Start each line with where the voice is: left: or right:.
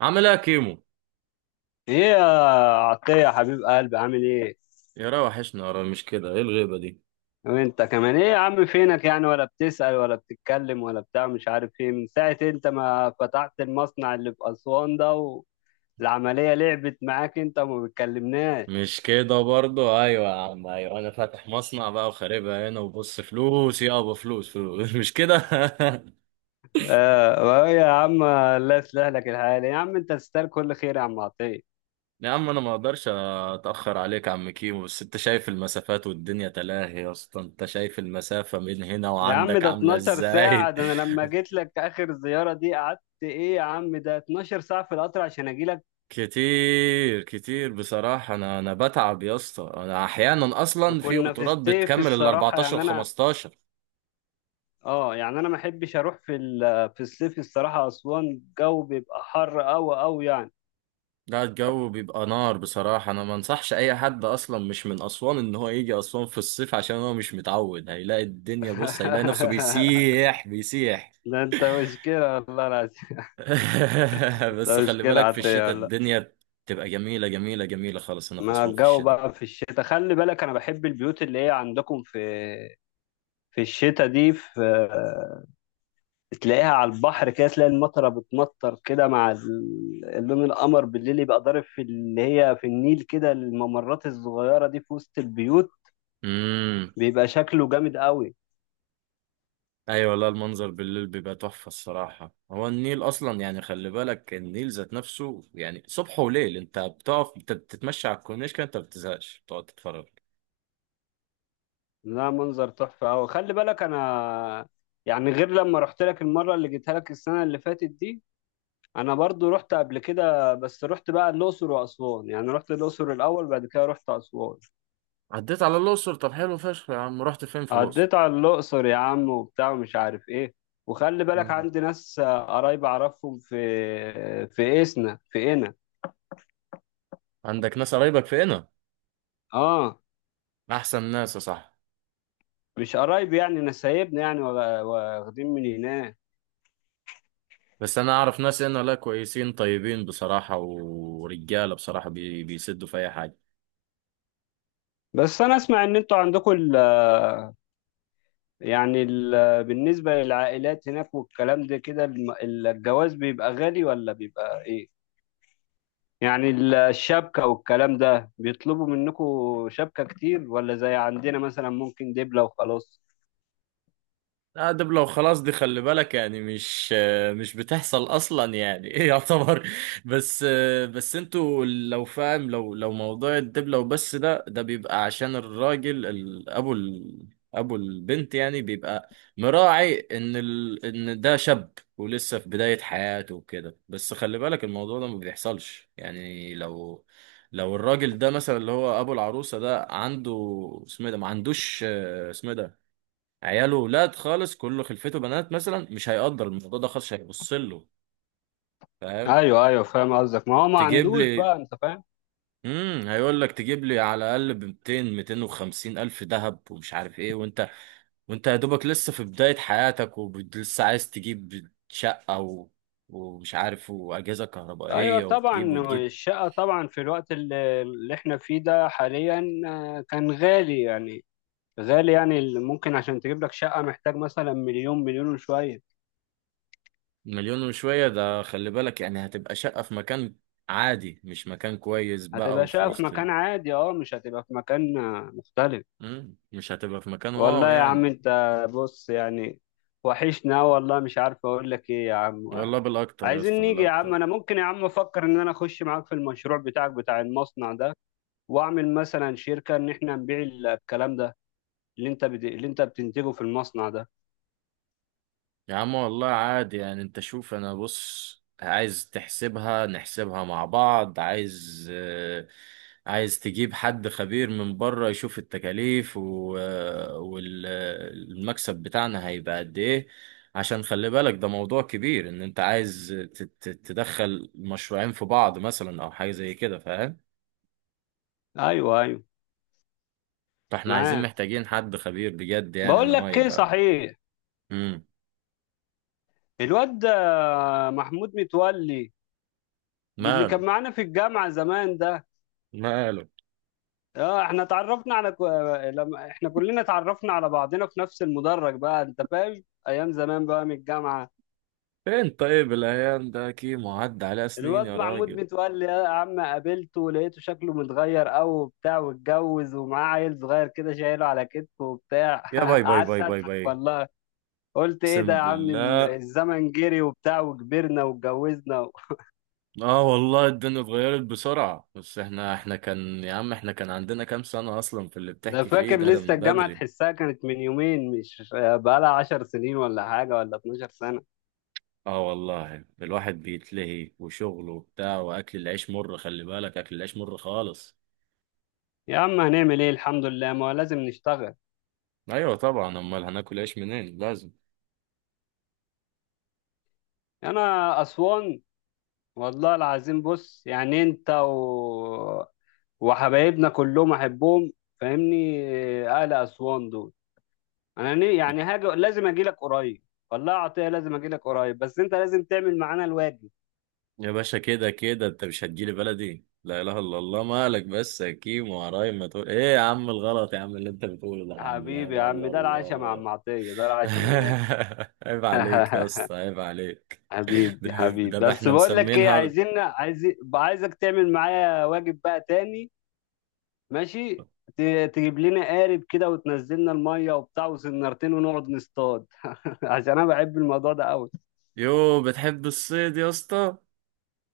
right: عامل ايه يا كيمو؟
left: ايه يا عطية يا حبيب قلبي عامل ايه؟
right: يا را وحشنا يا را، مش كده؟ ايه الغيبة دي؟
left: وانت كمان ايه يا عم فينك يعني ولا بتسأل ولا بتتكلم ولا بتاع مش عارف ايه من ساعة انت ما فتحت المصنع اللي في أسوان ده، والعملية لعبت معاك انت وما بتكلمناش.
right: مش كده برضو. ايوه يا عم، ايوه، انا فاتح مصنع بقى وخاربها هنا وبص، فلوس يابا، فلوس فلوس. مش كده.
left: اه وإيه يا عم، الله يصلح لك الحال يا عم، انت تستاهل كل خير يا عم عطية.
right: يا عم انا ما اقدرش اتاخر عليك يا عم كيمو، بس انت شايف المسافات والدنيا تلاهي يا اسطى، انت شايف المسافة من هنا
left: يا عم
right: وعندك
left: ده
right: عاملة
left: 12 ساعة،
right: ازاي.
left: ده انا لما جيت لك اخر زيارة دي قعدت ايه؟ يا عم ده 12 ساعة في القطر عشان اجي لك.
right: كتير كتير بصراحة. أنا بتعب يا اسطى، أنا أحيانا أصلا في
left: وكنا في
right: قطورات
left: ستيف
right: بتكمل ال
left: الصراحة
right: 14
left: يعني انا،
right: و15.
left: اه يعني انا ما احبش اروح في الصيف الصراحه، اسوان الجو بيبقى حر قوي قوي يعني.
right: لا، الجو بيبقى نار بصراحة. أنا ما أنصحش أي حد أصلا مش من أسوان إن هو يجي أسوان في الصيف، عشان هو مش متعود. هيلاقي الدنيا، بص، هيلاقي نفسه بيسيح بيسيح.
left: ده انت مشكله والله العظيم، انت
right: بس خلي
left: مشكله
right: بالك في
left: عاديه
right: الشتاء
left: والله.
right: الدنيا تبقى جميلة جميلة جميلة خالص هنا في
left: ما
right: أسوان في
left: الجو
right: الشتاء.
left: بقى في الشتاء خلي بالك، انا بحب البيوت اللي هي عندكم في في الشتاء دي، في تلاقيها على البحر كده، تلاقي المطره بتمطر كده مع اللون القمر بالليل يبقى ضارب في اللي هي في النيل كده، الممرات الصغيره دي في وسط البيوت
right: امم.
left: بيبقى شكله جامد قوي.
right: أيوة. لا، المنظر بالليل بيبقى تحفة الصراحة. هو النيل أصلا يعني، خلي بالك، النيل ذات نفسه يعني صبح وليل. أنت بتقف بتتمشى على الكورنيش كده، أنت ما بتزهقش، بتقعد تتفرج.
left: لا منظر تحفة أوي، خلي بالك، أنا يعني غير لما رحت لك المرة اللي جيتها لك السنة اللي فاتت دي، أنا برضو رحت قبل كده، بس رحت بقى الأقصر وأسوان، يعني رحت الأقصر الأول بعد كده رحت أسوان.
right: عديت على الأقصر؟ طب حلو فشخ يا عم، رحت فين في الأقصر؟
left: عديت على الأقصر يا عم وبتاع ومش عارف إيه، وخلي بالك
right: مم.
left: عندي ناس قرايب أعرفهم في في إسنا في إنا.
right: عندك ناس قرايبك في هنا؟
left: آه
right: أحسن ناس يا صاحبي.
left: مش قرايب يعني، نسايبنا يعني، واخدين من هناك.
right: بس أنا أعرف ناس هنا، لا كويسين طيبين بصراحة، ورجالة بصراحة، بيسدوا في أي حاجة.
left: بس أنا أسمع إن أنتوا عندكم يعني بالنسبة للعائلات هناك والكلام ده كده، الجواز بيبقى غالي ولا بيبقى ايه؟ يعني الشبكة والكلام ده بيطلبوا منكم شبكة كتير ولا زي عندنا مثلا ممكن دبلة وخلاص؟
right: لا، ده لو خلاص دي، خلي بالك يعني، مش بتحصل اصلا يعني. ايه، يعتبر. بس بس انتوا لو فاهم، لو موضوع الدبلة وبس ده بيبقى عشان الراجل، ابو البنت يعني، بيبقى مراعي ان ان ده شاب ولسه في بداية حياته وكده، بس خلي بالك الموضوع ده ما بيحصلش يعني. لو الراجل ده مثلا، اللي هو ابو العروسة ده، عنده اسمه إيه ده، ما عندوش اسمه إيه ده، عياله ولاد خالص، كله خلفته بنات مثلا، مش هيقدر الموضوع ده خالص، هيبص له فاهم.
left: ايوه ايوه فاهم قصدك، ما هو ما
right: تجيب
left: عندوش
right: لي،
left: بقى، انت فاهم؟
right: هيقول لك تجيب لي على الاقل ب 200 250 الف ذهب ومش عارف ايه، وانت يا دوبك لسه في بداية حياتك ولسه عايز تجيب شقة ومش عارف، وأجهزة
left: ايوه
right: كهربائية،
left: طبعا.
right: وتجيب وتجيب.
left: الشقة طبعا في الوقت اللي احنا فيه ده حاليا كان غالي يعني، غالي يعني ممكن عشان تجيب لك شقة محتاج مثلا مليون مليون وشوية.
right: مليون وشوية ده، خلي بالك يعني، هتبقى شقة في مكان عادي، مش مكان كويس بقى،
left: هتبقى
right: وفي
left: شقة في
right: وسط
left: مكان عادي، اه مش هتبقى في مكان مختلف.
right: مش هتبقى في مكان
left: والله
right: واو
left: يا عم
right: يعني.
left: انت، بص يعني، وحشنا والله، مش عارف اقول لك ايه يا عم.
right: والله بالاكتر يا
left: عايزين
right: اسطى،
left: نيجي يا عم،
right: بالاكتر.
left: انا ممكن يا عم افكر ان انا اخش معاك في المشروع بتاعك بتاع المصنع ده، واعمل مثلا شركة ان احنا نبيع الكلام ده، اللي انت بتنتجه في المصنع ده.
right: يا عم والله عادي يعني. انت شوف، انا بص، عايز تحسبها نحسبها مع بعض. عايز تجيب حد خبير من بره يشوف التكاليف والمكسب بتاعنا هيبقى قد ايه، عشان خلي بالك ده موضوع كبير. ان انت عايز تدخل مشروعين في بعض مثلا او حاجة زي كده، فاهم.
left: ايوه ايوه
right: فاحنا عايزين
left: معاك.
right: محتاجين حد خبير بجد يعني ان
left: بقول
right: هو
left: لك ايه
right: يبقى.
left: صحيح،
right: امم.
left: الواد ده محمود متولي اللي
right: ماله.
left: كان معانا في الجامعة زمان ده،
right: ماله.
left: اه احنا لما احنا كلنا اتعرفنا على بعضنا في نفس المدرج بقى، انت فاهم ايام زمان بقى من الجامعه.
right: فين طيب؟ الأيام ده كيمو عدى عليها سنين
left: الواد
right: يا
left: محمود
right: راجل.
left: متولي يا عم قابلته، لقيته شكله متغير قوي وبتاع، واتجوز ومعاه عيل صغير كده شايله على كتفه وبتاع.
right: يا باي باي
left: قعدت
right: باي باي
left: اضحك
right: باي!
left: والله، قلت ايه ده
right: اقسم
left: يا عم،
right: بالله.
left: الزمن جري وبتاع وكبرنا واتجوزنا و...
right: اه والله الدنيا اتغيرت بسرعة. بس احنا كان عندنا كام سنة أصلا في اللي
left: ده
right: بتحكي فيه
left: فاكر
right: ده؟ ده
left: لسه
right: من
left: الجامعه
right: بدري.
left: تحسها كانت من يومين، مش بقالها 10 سنين ولا حاجه ولا 12 سنه.
right: اه والله الواحد بيتلهي وشغله وبتاع، وأكل العيش مر، خلي بالك، أكل العيش مر خالص.
left: يا عم هنعمل ايه، الحمد لله ما هو لازم نشتغل.
right: أيوة طبعا، أمال هناكل عيش منين؟ لازم.
left: انا اسوان والله العظيم، بص يعني انت و... وحبايبنا كلهم احبهم فاهمني، اهل اسوان دول. انا يعني هاجي، لازم اجي لك قريب، والله يا عطيه لازم اجي لك قريب، بس انت لازم تعمل معانا الواجب.
right: يا باشا، كده كده انت مش هتجيلي بلدي؟ لا اله الا الله، مالك بس يا كيم وعرايم؟ ما تقول ايه يا عم، الغلط يا عم اللي انت بتقوله ده يا عم، لا
left: حبيبي يا
right: اله
left: عم،
right: الا
left: ده العشاء مع ام
right: الله.
left: عطيه ده العشاء من غير.
right: عيب عليك يا اسطى، عيب عليك. ده,
left: حبيبي حبيبي،
right: ده بقى
left: بس
right: احنا
left: بقول لك ايه،
right: مسمينها.
left: عايز، عايزك تعمل معايا واجب بقى تاني، ماشي؟ تجيب لنا قارب كده وتنزلنا الميه وبتاع وسنارتين ونقعد نصطاد. عشان انا بحب الموضوع ده قوي،
right: يو، بتحب الصيد يا اسطى؟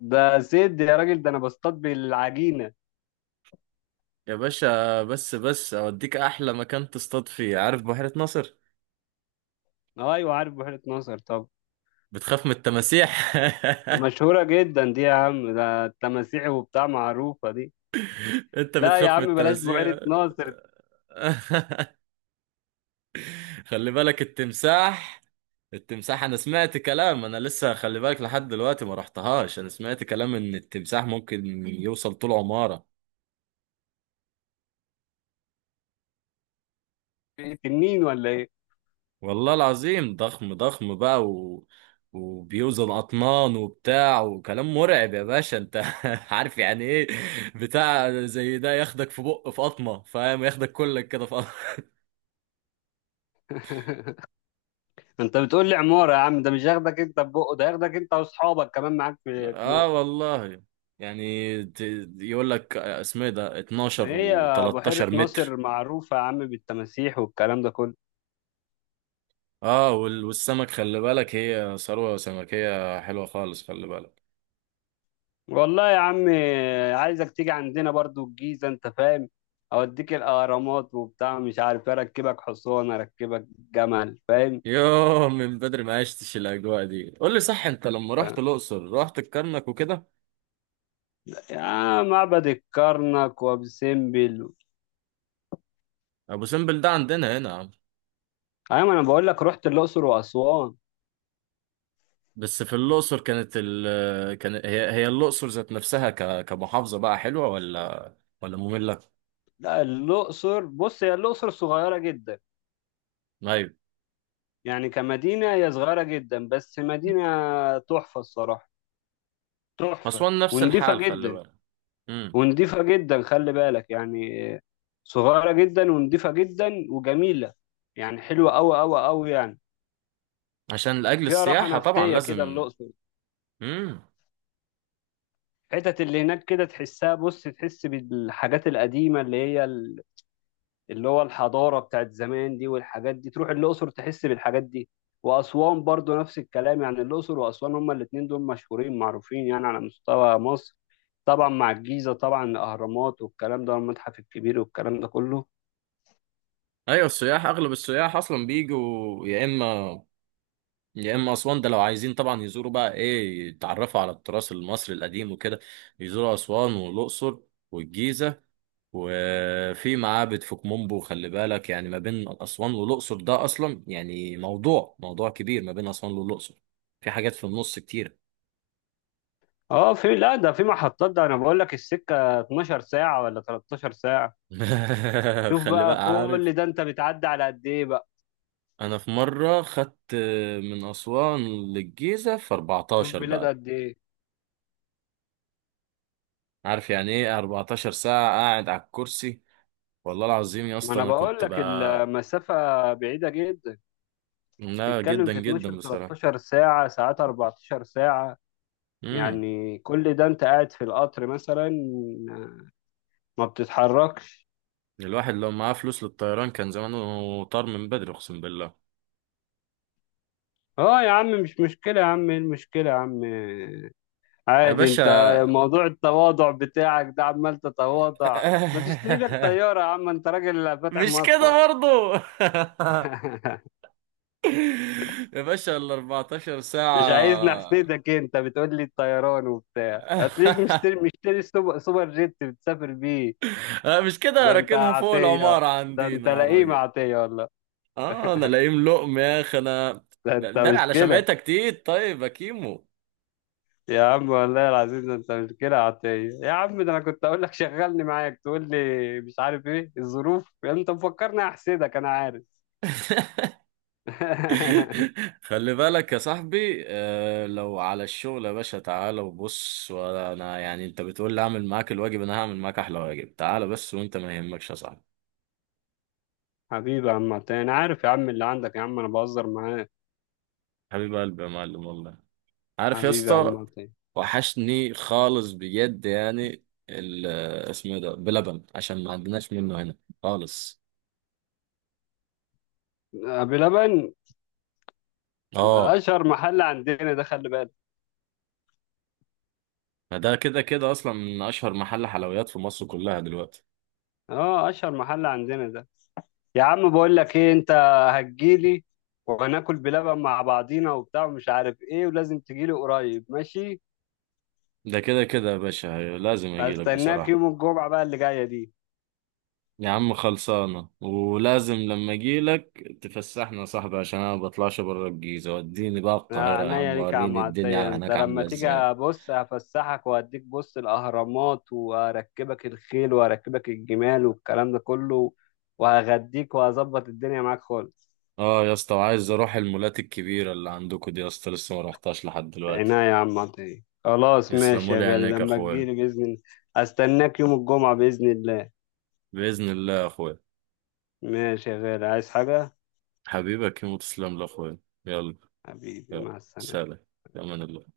left: ده سيد يا راجل، ده انا بصطاد بالعجينه.
right: يا باشا، بس اوديك احلى مكان تصطاد فيه، عارف بحيرة ناصر؟
left: ايوه عارف بحيره ناصر، طب
right: بتخاف من التماسيح؟
left: مشهوره جدا دي يا عم، ده التماسيح وبتاع معروفه دي.
right: انت
left: لا يا
right: بتخاف من
left: عم بلاش بحيره
right: التماسيح؟
left: ناصر،
right: خلي بالك التمساح. التمساح، انا سمعت كلام، انا لسه خلي بالك لحد دلوقتي ما رحتهاش، انا سمعت كلام ان التمساح ممكن يوصل طول عمارة.
left: دي تنين ولا ايه؟
right: والله العظيم، ضخم ضخم بقى، وبيوزن اطنان وبتاع، وكلام مرعب يا باشا، انت عارف يعني ايه، بتاع زي ده ياخدك في بق، في قطمة فاهم، ياخدك كلك كده في قطمة.
left: انت بتقول لي عماره يا عم، ده مش هياخدك انت ببقه، ده هياخدك انت واصحابك كمان معاك في في
right: اه
left: بقه.
right: والله. يعني يقول لك اسمه إيه ده، 12
left: هي
right: و13
left: بحيره
right: متر.
left: ناصر معروفه يا عم، بالتماسيح والكلام ده كله.
right: اه، والسمك خلي بالك، هي ثروة سمكية حلوة خالص، خلي بالك.
left: والله يا عم، عايزك تيجي عندنا برضو الجيزة انت فاهم، اوديك الاهرامات وبتاع، مش عارف اركبك حصان، اركبك جمل فاهم.
right: يوه، من بدري ما عشتش الاجواء دي. قول لي صح، انت لما رحت الاقصر رحت الكرنك وكده؟
left: يا معبد الكرنك وابو سمبل.
right: ابو سمبل ده عندنا هنا يا عم.
left: ايوه انا بقول لك رحت الاقصر واسوان.
right: بس في الاقصر، كانت ال كان هي هي الاقصر ذات نفسها كمحافظه بقى، حلوه ولا ممله؟
left: لا الاقصر بص، هي الاقصر صغيره جدا،
right: ايوه.
left: يعني كمدينه هي صغيره جدا، بس مدينه تحفه الصراحه، تحفه
right: اسوان نفس
left: ونضيفه
right: الحال خلي
left: جدا.
right: بالك. امم.
left: ونضيفة جدا خلي بالك، يعني صغيرة جدا ونضيفة جدا وجميلة، يعني حلوة أوي أوي أوي يعني،
right: عشان لاجل
left: فيها راحة
right: السياحه طبعا
left: نفسية كده
right: لازم.
left: الأقصر.
right: امم.
left: الحتت اللي هناك كده تحسها، بص تحس بالحاجات القديمة اللي هي اللي هو الحضارة بتاعت زمان دي، والحاجات دي تروح الأقصر تحس بالحاجات دي. وأسوان برضو نفس الكلام، يعني الأقصر وأسوان هما الاتنين دول مشهورين معروفين يعني على مستوى مصر، طبعا مع الجيزة طبعا، الأهرامات والكلام ده والمتحف الكبير والكلام ده كله.
right: ايوه، اغلب السياح اصلا بيجوا، يا اما يا اما اسوان ده لو عايزين طبعا يزوروا بقى ايه، يتعرفوا على التراث المصري القديم وكده، يزوروا اسوان والاقصر والجيزه. وفي معابد في كومبو، خلي بالك، يعني ما بين اسوان والاقصر ده اصلا يعني موضوع، موضوع كبير ما بين اسوان والاقصر، في حاجات في النص كتير.
left: اه في، لا ده في محطات، ده انا بقول لك السكه 12 ساعه ولا 13 ساعه. شوف
right: خلي
left: بقى
right: بقى عارف.
left: كل ده، انت بتعدي على قد ايه بقى؟
right: انا في مره خدت من اسوان للجيزه في
left: شوف
right: 14
left: بلاد
right: بقى،
left: قد ايه.
right: عارف يعني ايه 14 ساعه قاعد على الكرسي؟ والله العظيم يا
left: ما
right: اسطى،
left: انا
right: انا
left: بقول
right: كنت
left: لك
right: بقى.
left: المسافه بعيده جدا،
right: لا،
left: تتكلم
right: جدا
left: في
right: جدا
left: 12،
right: بصراحة.
left: 13 ساعه، ساعات 14 ساعه.
right: امم.
left: يعني كل ده انت قاعد في القطر مثلا، ما بتتحركش.
right: الواحد لو معاه فلوس للطيران كان زمانه طار من بدري، اقسم بالله.
left: اه يا عم مش مشكله يا عم، ايه المشكله يا عم،
right: يا
left: عادي انت.
right: باشا.
left: موضوع التواضع بتاعك ده، عمال تتواضع، ما تشتري لك طيارة يا عم، انت راجل فاتح
right: مش
left: مصنع.
right: كده برضو؟ يا باشا، ال 14
left: مش عايز
right: ساعة.
left: نحسدك، انت بتقول لي الطيران وبتاع، هتلاقيك مشتري، سوبر جيت بتسافر بيه.
right: أنا مش كده،
left: ده انت
right: راكنها فوق
left: عطية،
right: العمارة
left: ده انت
right: عندنا يا
left: لئيم
right: راجل.
left: عطية والله،
right: اه، انا لاقيم لقم يا اخي انا.
left: ده انت
right: ده
left: مش
right: على
left: كده.
right: شمعتك تيت طيب يا كيمو.
left: يا عم والله العظيم ده انت مش كده عطية، يا عم ده انا كنت اقول لك شغلني معاك، تقول لي مش عارف ايه الظروف، انت مفكرني احسدك، انا عارف.
right: خلي بالك يا صاحبي، لو على الشغل يا باشا تعالى وبص، وانا يعني انت بتقول لي اعمل معاك الواجب، انا هعمل معاك احلى واجب، تعالى بس وانت ما يهمكش يا صاحبي.
left: حبيبي يا عم عطية، أنا عارف يا عم اللي عندك يا عم، أنا بهزر معاك.
right: حبيب قلبي يا معلم والله. عارف يا
left: حبيبي يا عم
right: اسطى،
left: عطية.
right: وحشني خالص بجد يعني اسمه إيه ده بلبن، عشان ما عندناش منه هنا خالص.
left: أبي لبن، ده
right: اه،
left: أشهر محل عندنا ده خلي بالك.
right: ما ده كده كده اصلا من اشهر محل حلويات في مصر كلها دلوقتي.
left: أه أشهر محل عندنا ده. يا عم بقول لك إيه أنت، هتجيلي وهناكل بلبن مع بعضينا وبتاع ومش عارف إيه، ولازم تجيلي قريب ماشي.
right: ده كده كده يا باشا، لازم اجيلك
left: هستناك
right: بصراحة.
left: يوم الجمعة بقى اللي جاية دي.
right: يا عم خلصانة، ولازم لما اجيلك تفسحنا يا صاحبي، عشان انا ما بطلعش بره الجيزة، وديني بقى
left: يا
right: القاهرة يا
left: عينيا
right: عم،
left: ليك يا عم
right: وريني
left: عطية،
right: الدنيا
left: انت
right: هناك
left: لما
right: عاملة
left: تيجي
right: ازاي.
left: بص هفسحك وهديك، بص الاهرامات واركبك الخيل واركبك الجمال والكلام ده كله، وهغديك وهظبط الدنيا معاك خالص.
right: اه يا اسطى، وعايز اروح المولات الكبيرة اللي عندكم دي يا اسطى، لسه ما رحتهاش لحد
left: عينيا
right: دلوقتي.
left: يا عم عطية، خلاص ماشي
right: يسلموا
left: يا
right: لي
left: غالي
right: عينيك يا
left: لما
right: اخويا.
left: تجيلي بإذن الله. استناك يوم الجمعة بإذن الله.
right: بإذن الله يا اخويا.
left: ماشي يا غالي، عايز حاجة؟
right: حبيبك يموت، تسلم لي يا اخويا. يلا.
left: حبيبي
right: يلا.
left: مع السلامة.
right: سلام. في امان الله.